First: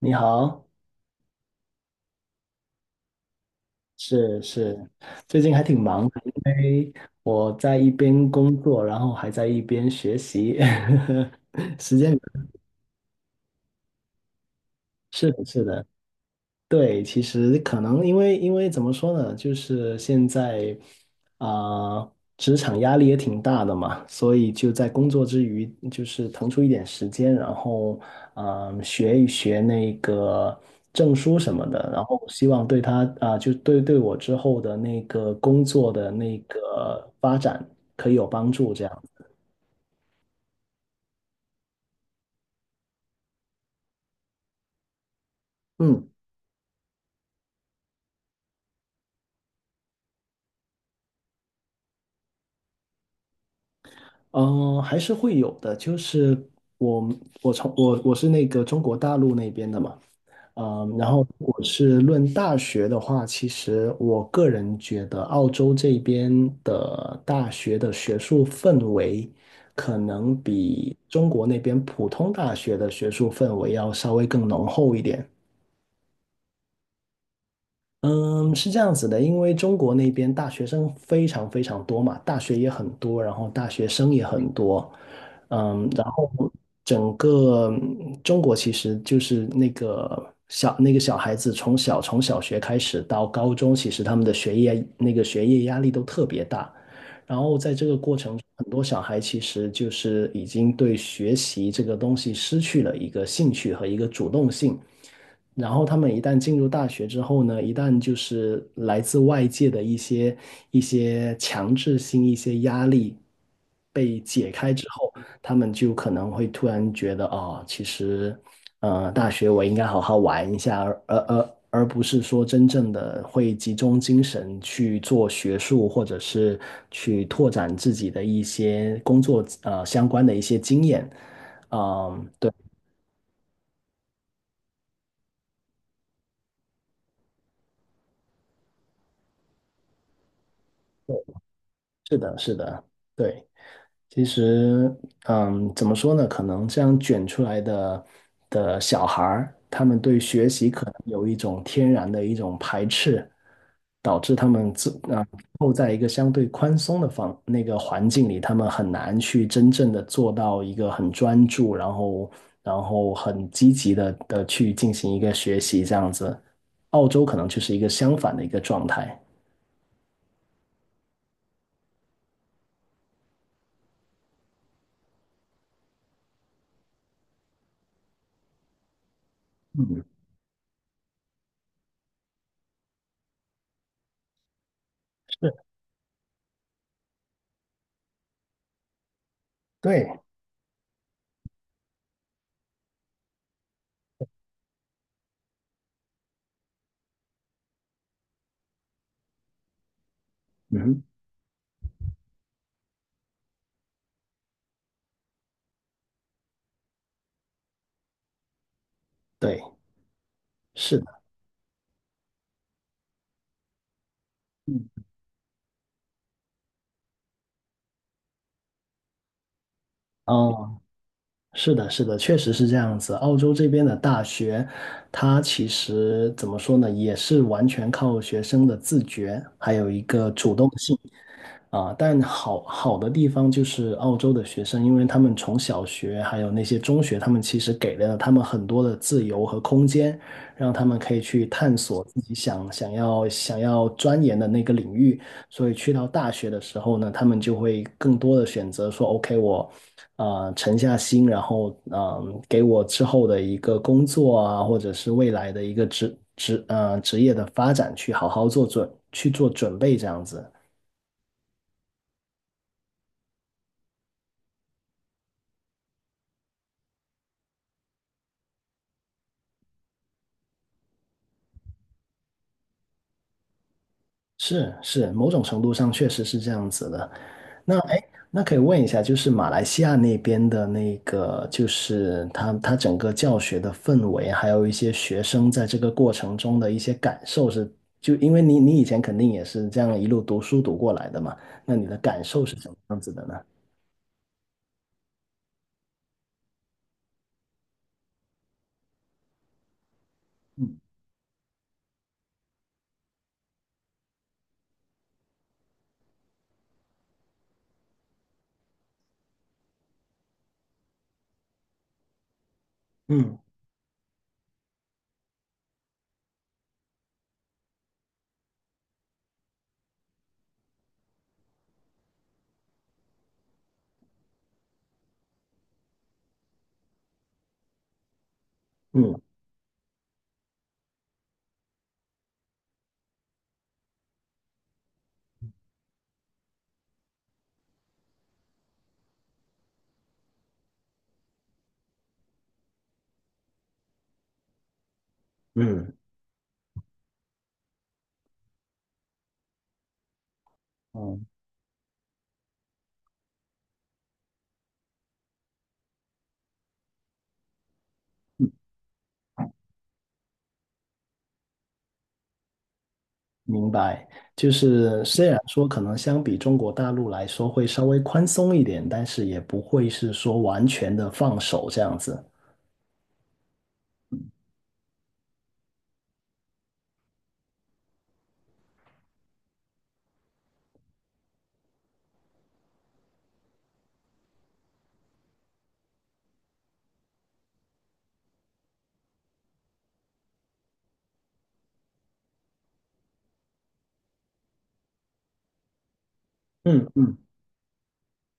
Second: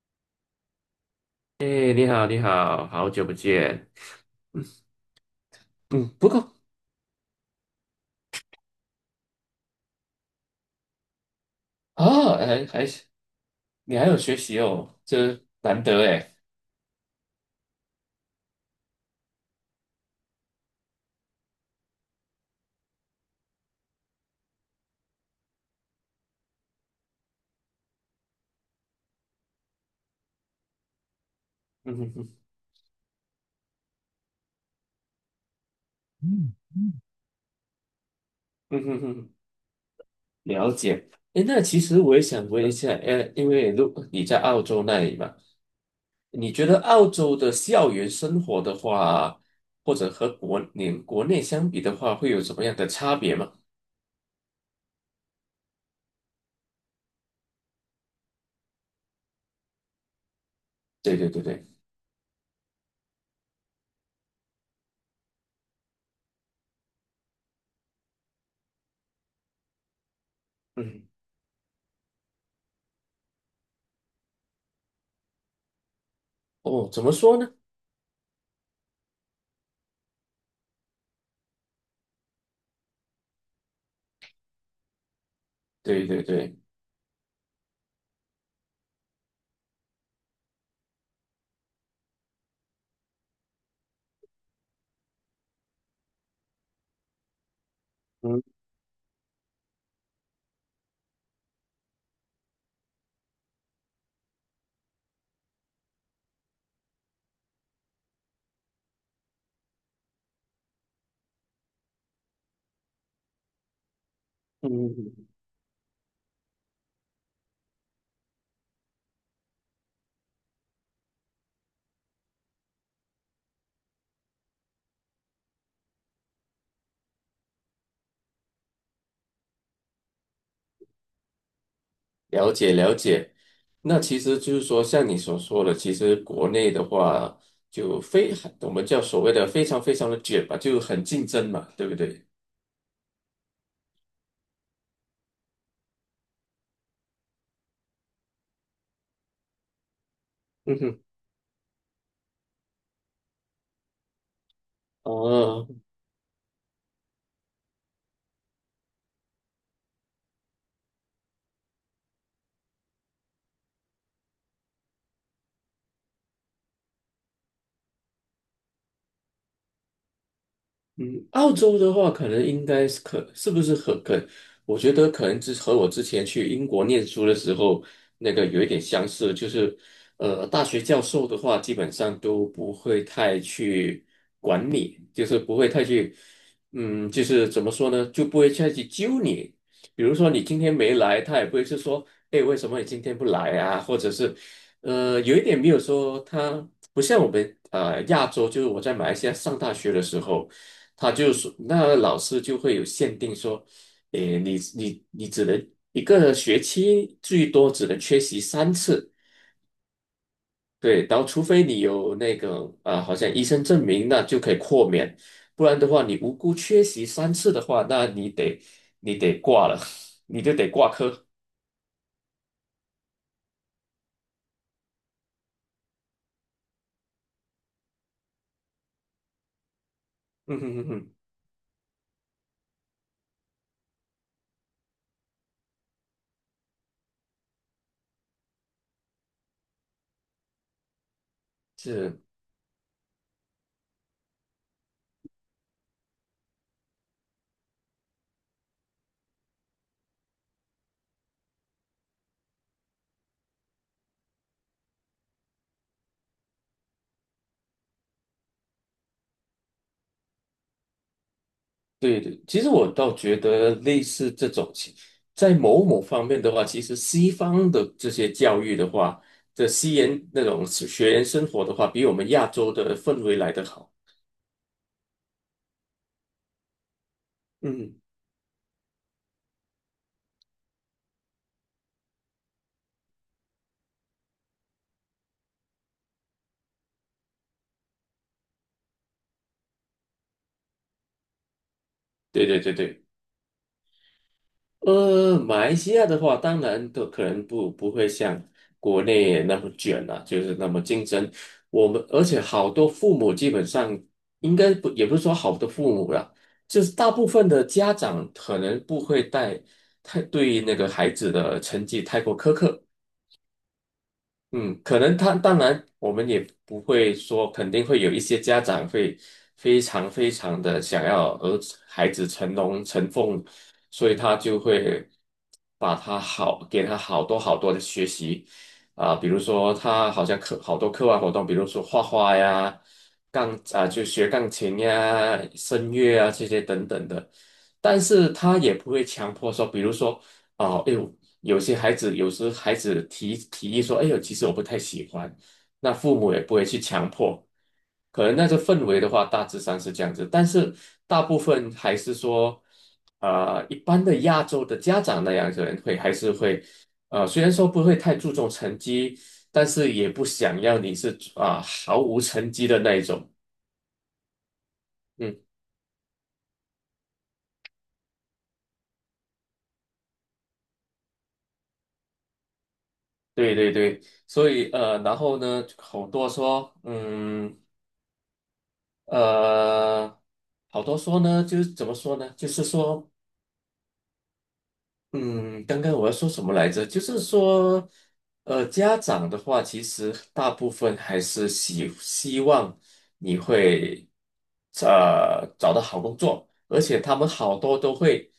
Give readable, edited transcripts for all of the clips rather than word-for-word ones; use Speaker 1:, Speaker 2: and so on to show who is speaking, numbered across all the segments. Speaker 1: 你好。
Speaker 2: 哎，你好，你好，好久不见。
Speaker 1: 是是，最近还挺忙
Speaker 2: 嗯，
Speaker 1: 的，
Speaker 2: 不
Speaker 1: 因
Speaker 2: 过
Speaker 1: 为我在一边工作，然后还在一边学习，时间
Speaker 2: 啊，还你还有学习哦，
Speaker 1: 是
Speaker 2: 这
Speaker 1: 的，是
Speaker 2: 难
Speaker 1: 的。
Speaker 2: 得哎。
Speaker 1: 对，其实可能因为怎么说呢，就是现在职场压力也挺大的嘛，所以就在工作之余，就是腾出一点时间，然后学一学那个证书什么的，
Speaker 2: 嗯
Speaker 1: 然
Speaker 2: 哼
Speaker 1: 后
Speaker 2: 哼。
Speaker 1: 希望对他就对我之后的那个工作的那个发展可以有帮助，
Speaker 2: 嗯
Speaker 1: 这
Speaker 2: 哼
Speaker 1: 样。
Speaker 2: 哼。了解。哎，那其实我也想问一下，因为如你在澳洲那里嘛，
Speaker 1: 嗯。
Speaker 2: 你觉得澳洲的校园生活的话，或者和国你国内相比的话，会有什么样的差别吗？
Speaker 1: 嗯，还是会有的，就是我我从我我是那个中国大陆那边的嘛。嗯，然
Speaker 2: 对
Speaker 1: 后
Speaker 2: 对对
Speaker 1: 如果
Speaker 2: 对。
Speaker 1: 是论大学的话，其实我个人觉得澳洲这边的大学的学术氛围，可能比
Speaker 2: 嗯。
Speaker 1: 中国那边普通大学的学术氛围要稍微更浓厚一点。
Speaker 2: 哦，怎么说呢？
Speaker 1: 嗯，是这样子的，因为中国那边大学生非常非常多嘛，大学也很多，然后大学生也很多。嗯，然
Speaker 2: 对对
Speaker 1: 后
Speaker 2: 对。
Speaker 1: 整个中国其实就是那个小孩子从小从小学开始到高中，其实他们的学业压力都特别大，
Speaker 2: 嗯
Speaker 1: 很多小孩其实就是已经对学习这个东西失去了一个兴趣和一个主动性。然后他们一旦进入大学之后呢，一旦就是来自外界的一些强制性、一些压力被解开之后，
Speaker 2: 嗯。
Speaker 1: 他们就可能会突然觉得，哦，其实，大学我应该好好玩一下，而不是说真正的会集中精神去做学术，或者是去拓展自己的一些工作相关的一些经验。嗯，对，
Speaker 2: 了解了解，那其实就是说，像你所说的，其实国内的话就非我们叫所谓的非常非常的卷吧，就很竞争嘛，对不
Speaker 1: 是
Speaker 2: 对？
Speaker 1: 的，是的，对。其实，嗯，怎么说呢？可能这样卷出来的小孩儿，他们对学习
Speaker 2: 嗯
Speaker 1: 可能
Speaker 2: 哼。
Speaker 1: 有一种天然的一种排斥，导致他们
Speaker 2: 哦。
Speaker 1: 后在一个相对宽松的那个环境里，他们很难去真正的做到一个很专注，然后很积极的去进行一个学习这样子。澳洲可能就是一个相反的一个状态。
Speaker 2: 嗯，澳洲的话，可能应该是可是不是和可，我觉得可能之和我之前去英国念书的时候那个有一点相似，就是
Speaker 1: 嗯，
Speaker 2: 大学教授的话，基本上都不会太去管你，就是
Speaker 1: 是，
Speaker 2: 不会太去，嗯，就是怎么说呢，就不会太去揪你。比如
Speaker 1: 对，
Speaker 2: 说你今天没来，他也不会是说，哎，为什么你今天不来啊？或者是，有一点没有说他不像我们亚洲，就是我在马来西亚上大学的时候。
Speaker 1: 嗯，
Speaker 2: 他就说，那老师就会有限定说，诶，你只能一个学期最多只能缺席三次，
Speaker 1: 对，是
Speaker 2: 对，然
Speaker 1: 的，
Speaker 2: 后除非你有那个啊，好像医生证明，那就可以
Speaker 1: 嗯，
Speaker 2: 豁免，不然的话，你无辜缺席三次的话，那你得挂了，
Speaker 1: 啊。
Speaker 2: 你就得挂科。
Speaker 1: 是的，是的，确实是这样子。澳洲这边的大学，它其实怎么说呢，也是完全靠学生的自觉，还有一个主
Speaker 2: 嗯
Speaker 1: 动
Speaker 2: 哼哼
Speaker 1: 性。
Speaker 2: 哼。
Speaker 1: 啊，但好的地方就是澳洲的学生，因为他们从小学还有那些中学，他们其实给了他们很多的自由和空间，让他们可以去探索
Speaker 2: 是。
Speaker 1: 自己想要钻研的那个领域。所以去到大学的时候呢，他们就会更多的选择说，OK,我沉下心，然后给我之后的一个工作啊，或者是未来的一个职业的发展去好好去做准备这样子。
Speaker 2: 对对，其实我倒觉得类似这种情，在某某方面的话，其实西方的这些教育的话，这西研那种学员生活的话，比我们亚洲的氛围来得好。
Speaker 1: 是是，某种程度上确实是这样子的。
Speaker 2: 嗯。
Speaker 1: 哎，那可以问一下，就是马来西亚那边的那个，就是他整个教学的氛围，还有一些学生在这个过程中的一些感受是，就因为你以前肯定也是这样一路读书读过来的嘛，那你的感受
Speaker 2: 对
Speaker 1: 是
Speaker 2: 对
Speaker 1: 什
Speaker 2: 对
Speaker 1: 么样
Speaker 2: 对。
Speaker 1: 子的呢？
Speaker 2: 马来西亚的话，当然都可能不会像国内那么卷了、就是那么
Speaker 1: 嗯，
Speaker 2: 竞争。我们而且好多父母基本上应该不，也不是说好多父母啦，就是大部分的家长可能不会带太对那个孩子的成绩太过苛刻。
Speaker 1: 嗯，
Speaker 2: 嗯，可能他当然，我们也不会说，肯定会有一些家长会非常非常的想要儿子孩子成龙成凤，所以他就会把他好给他好多好多的学习啊、
Speaker 1: 嗯，
Speaker 2: 比如说他好像课好多课外活动，比如说画画呀、钢啊、就学钢琴呀、声乐啊这些等等的，但是他也不会强迫说，比如说。哦，哎，有些孩子，有时孩子提议说：“哎呦，其实我不太喜欢。”
Speaker 1: 嗯。
Speaker 2: 那父母也不会去强迫，可能那个氛围的话，大致上是这样子。但是大
Speaker 1: 嗯
Speaker 2: 部分还是说，一般的亚洲的家长那样子人会还是会，虽然说不会太注重成绩，但是也不想要你是啊、毫无成绩的那一种。
Speaker 1: 明白，就是虽然
Speaker 2: 嗯。
Speaker 1: 说可能相比中国大陆来说会稍微宽松一点，但是也不会是说完全的放手这样子。
Speaker 2: 对对对，所以然后呢，好多说，嗯。呃，好多说呢，就是怎么说呢？就是说，嗯，刚刚我要说什么来着？就是说，家长的话，其实大部分还是希望你会，找到好工作，而
Speaker 1: 嗯，
Speaker 2: 且他
Speaker 1: 嗯，
Speaker 2: 们好多都会，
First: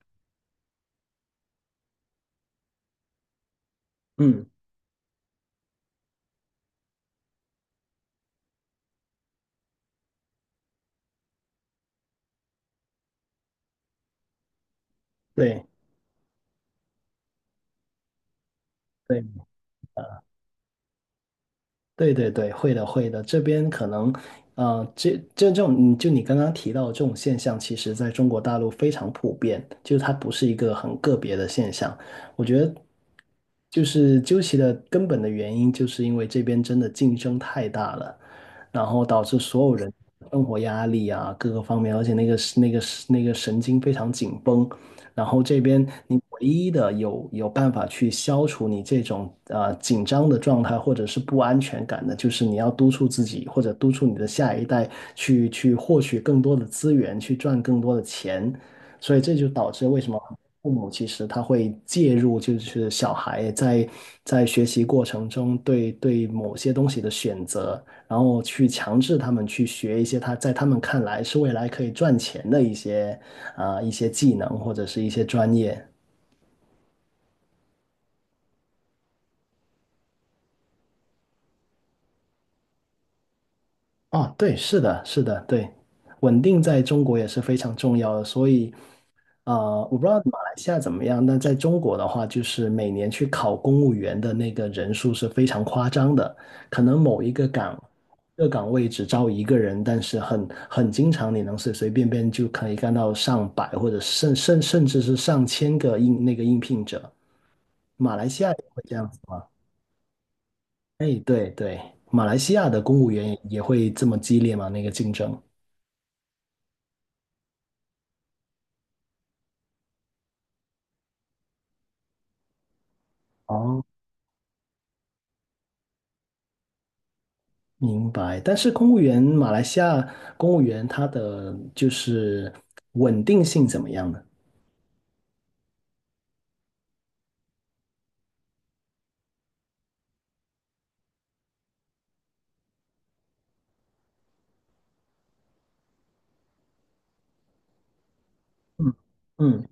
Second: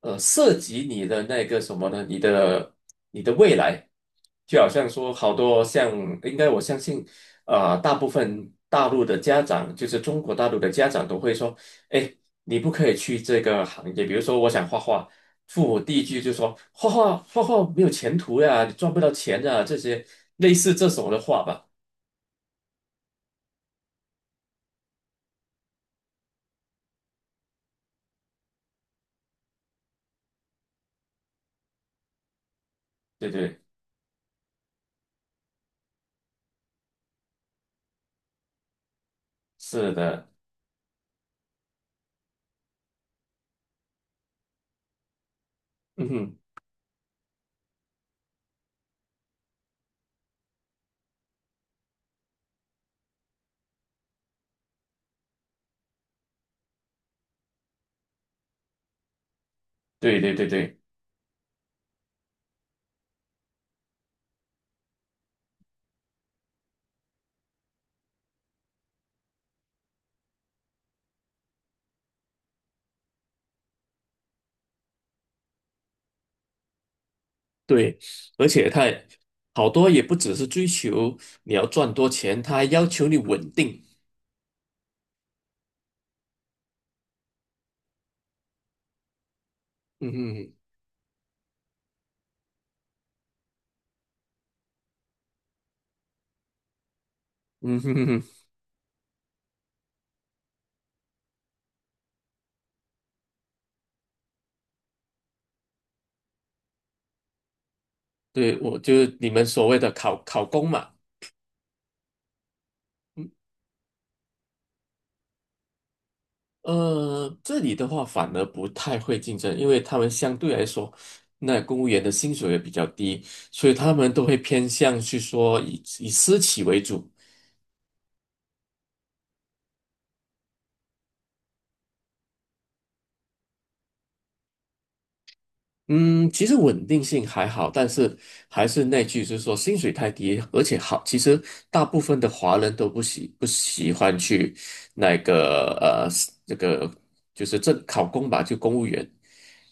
Speaker 2: 涉及你的那个什么呢？你的未来，
Speaker 1: 嗯，
Speaker 2: 就好像说，好多像，应该我相信，大部分大陆的家长，就是中国大陆的家长都会说，哎。你不可以去这个行业，比如说我想画画，
Speaker 1: 对
Speaker 2: 父母第一句就说画画没有前途呀，你赚不到
Speaker 1: 对，
Speaker 2: 钱啊。”这些类似这种的话吧。
Speaker 1: 对对对，会的会的，这边可能，呃，这这种，你刚刚提到的这种现象，其实在中国大陆非常普遍，就是它不是一个很个别的现象。我觉得，
Speaker 2: 对对，
Speaker 1: 就是究其的根本的原因，就是因为这边真的竞争太大了，然后导致所有人
Speaker 2: 是的，
Speaker 1: 生活压力啊，各个方面，而且那个神经非常紧绷，然后这边
Speaker 2: 嗯
Speaker 1: 你
Speaker 2: 哼，
Speaker 1: 唯一的有办法去消除你这种紧张的状态或者是不安全感的，就是你要督促自己或者督促你的下一代去获取更多的资源，去赚更多的钱。所以这就导致为什么
Speaker 2: 对对对
Speaker 1: 父
Speaker 2: 对
Speaker 1: 母其实他会介入，就是小孩在学习过程中对某些东西的选择，然后去强制他们去学一些他在他们看来是未来可以赚钱的一些技能或者是一些专业。
Speaker 2: 对，而且他也好多也不只是追求你要赚多钱，他还要求你稳定。
Speaker 1: 哦，对，是的，是的，对，稳定在中国也是非常重要的，所以。啊，我不知
Speaker 2: 嗯
Speaker 1: 道马来
Speaker 2: 哼。
Speaker 1: 西亚怎么样，那在中国的话，就是每年去考公务员的那个人数是非常夸张的，可能某一个岗，
Speaker 2: 嗯哼哼
Speaker 1: 一
Speaker 2: 哼。
Speaker 1: 个岗位只招一个人，但是很经常，你能随随便便就可以干到上百或者甚至是上千个应那个应聘者，
Speaker 2: 对，我
Speaker 1: 会这
Speaker 2: 就
Speaker 1: 样子
Speaker 2: 你
Speaker 1: 吗？
Speaker 2: 们所谓的考公嘛。
Speaker 1: 哎，对对，马来西亚的公务员也会这么激烈吗？那个竞争？
Speaker 2: 这里的话反而不太会竞争，因为他们相对来说，那公务员的薪水也比较低，所以
Speaker 1: 哦。
Speaker 2: 他们都会偏向去说以私企为主。
Speaker 1: 明白，但是公务员，马来西亚公务员他的就是稳定性怎么样呢？
Speaker 2: 嗯，其实稳定性还好，但是还是那句，就是说薪水太低，而且好，其实大部分的华人都不喜欢去那个这个就是正考公吧，就公务
Speaker 1: 嗯，
Speaker 2: 员。
Speaker 1: 嗯。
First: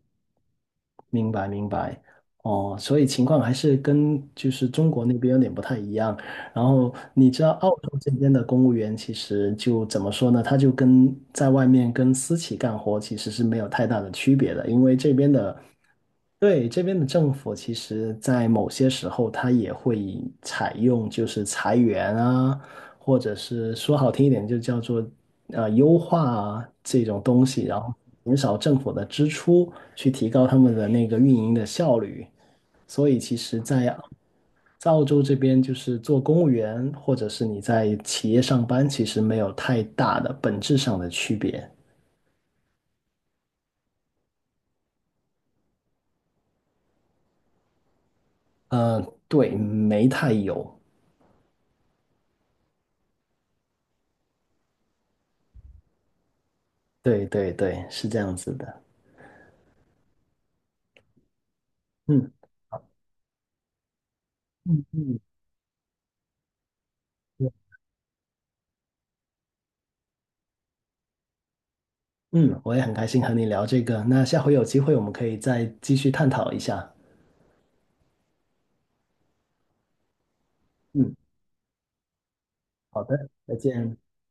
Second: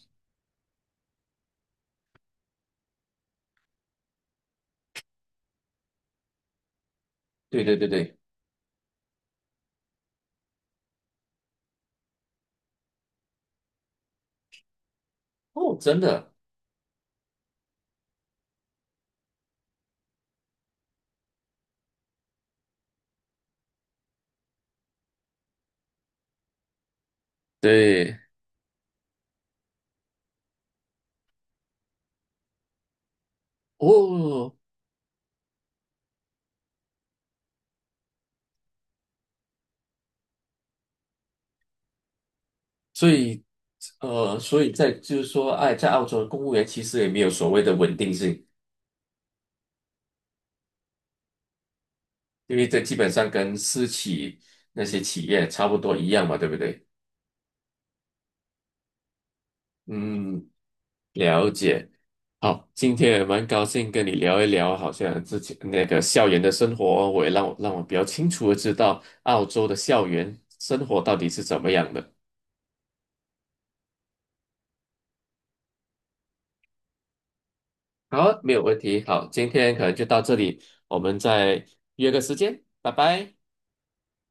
Speaker 1: 明白明白，哦，所以情况还是跟就是中国那边有点不太一样。然后你知道
Speaker 2: 对
Speaker 1: 澳
Speaker 2: 对对
Speaker 1: 洲这
Speaker 2: 对，
Speaker 1: 边的公务员其实就怎么说呢？他就跟在外面跟私企干活其实是没有太大的区别的，因为这边的，
Speaker 2: 哦，真的，
Speaker 1: 对，这边的政府其实在某些时候他也会采用就是裁员啊，或者是说好听一点就叫做优化啊这种东西，然后。
Speaker 2: 对。
Speaker 1: 减少政府的支出，去提高他们的那个运营的效率。所以其实
Speaker 2: 哦，
Speaker 1: 在，澳洲这边，就是做公务员或者是你在企业上班，其实没有太大的本质上的区别。
Speaker 2: 所以，所以在就是说，哎，在澳洲的公务员其实也没有所谓的稳定性，
Speaker 1: 嗯，对，没太有。
Speaker 2: 因为这基本上跟私企那些企业差不多一样嘛，对不对？
Speaker 1: 对对对，是这样子的。
Speaker 2: 嗯，了解。
Speaker 1: 嗯，
Speaker 2: 好，今天也蛮高兴跟你聊一聊，好像之前那个校园的生活，我也让我比较清楚的知道澳洲的校园生活到底是怎么样的。
Speaker 1: 嗯，我也很开心和你聊这个。那下回有机会我们可以再继续探讨一下。
Speaker 2: 好，没有问题。好，今天可能就到这里，我
Speaker 1: 嗯，
Speaker 2: 们再约个时间，拜
Speaker 1: 好的，
Speaker 2: 拜。
Speaker 1: 再见。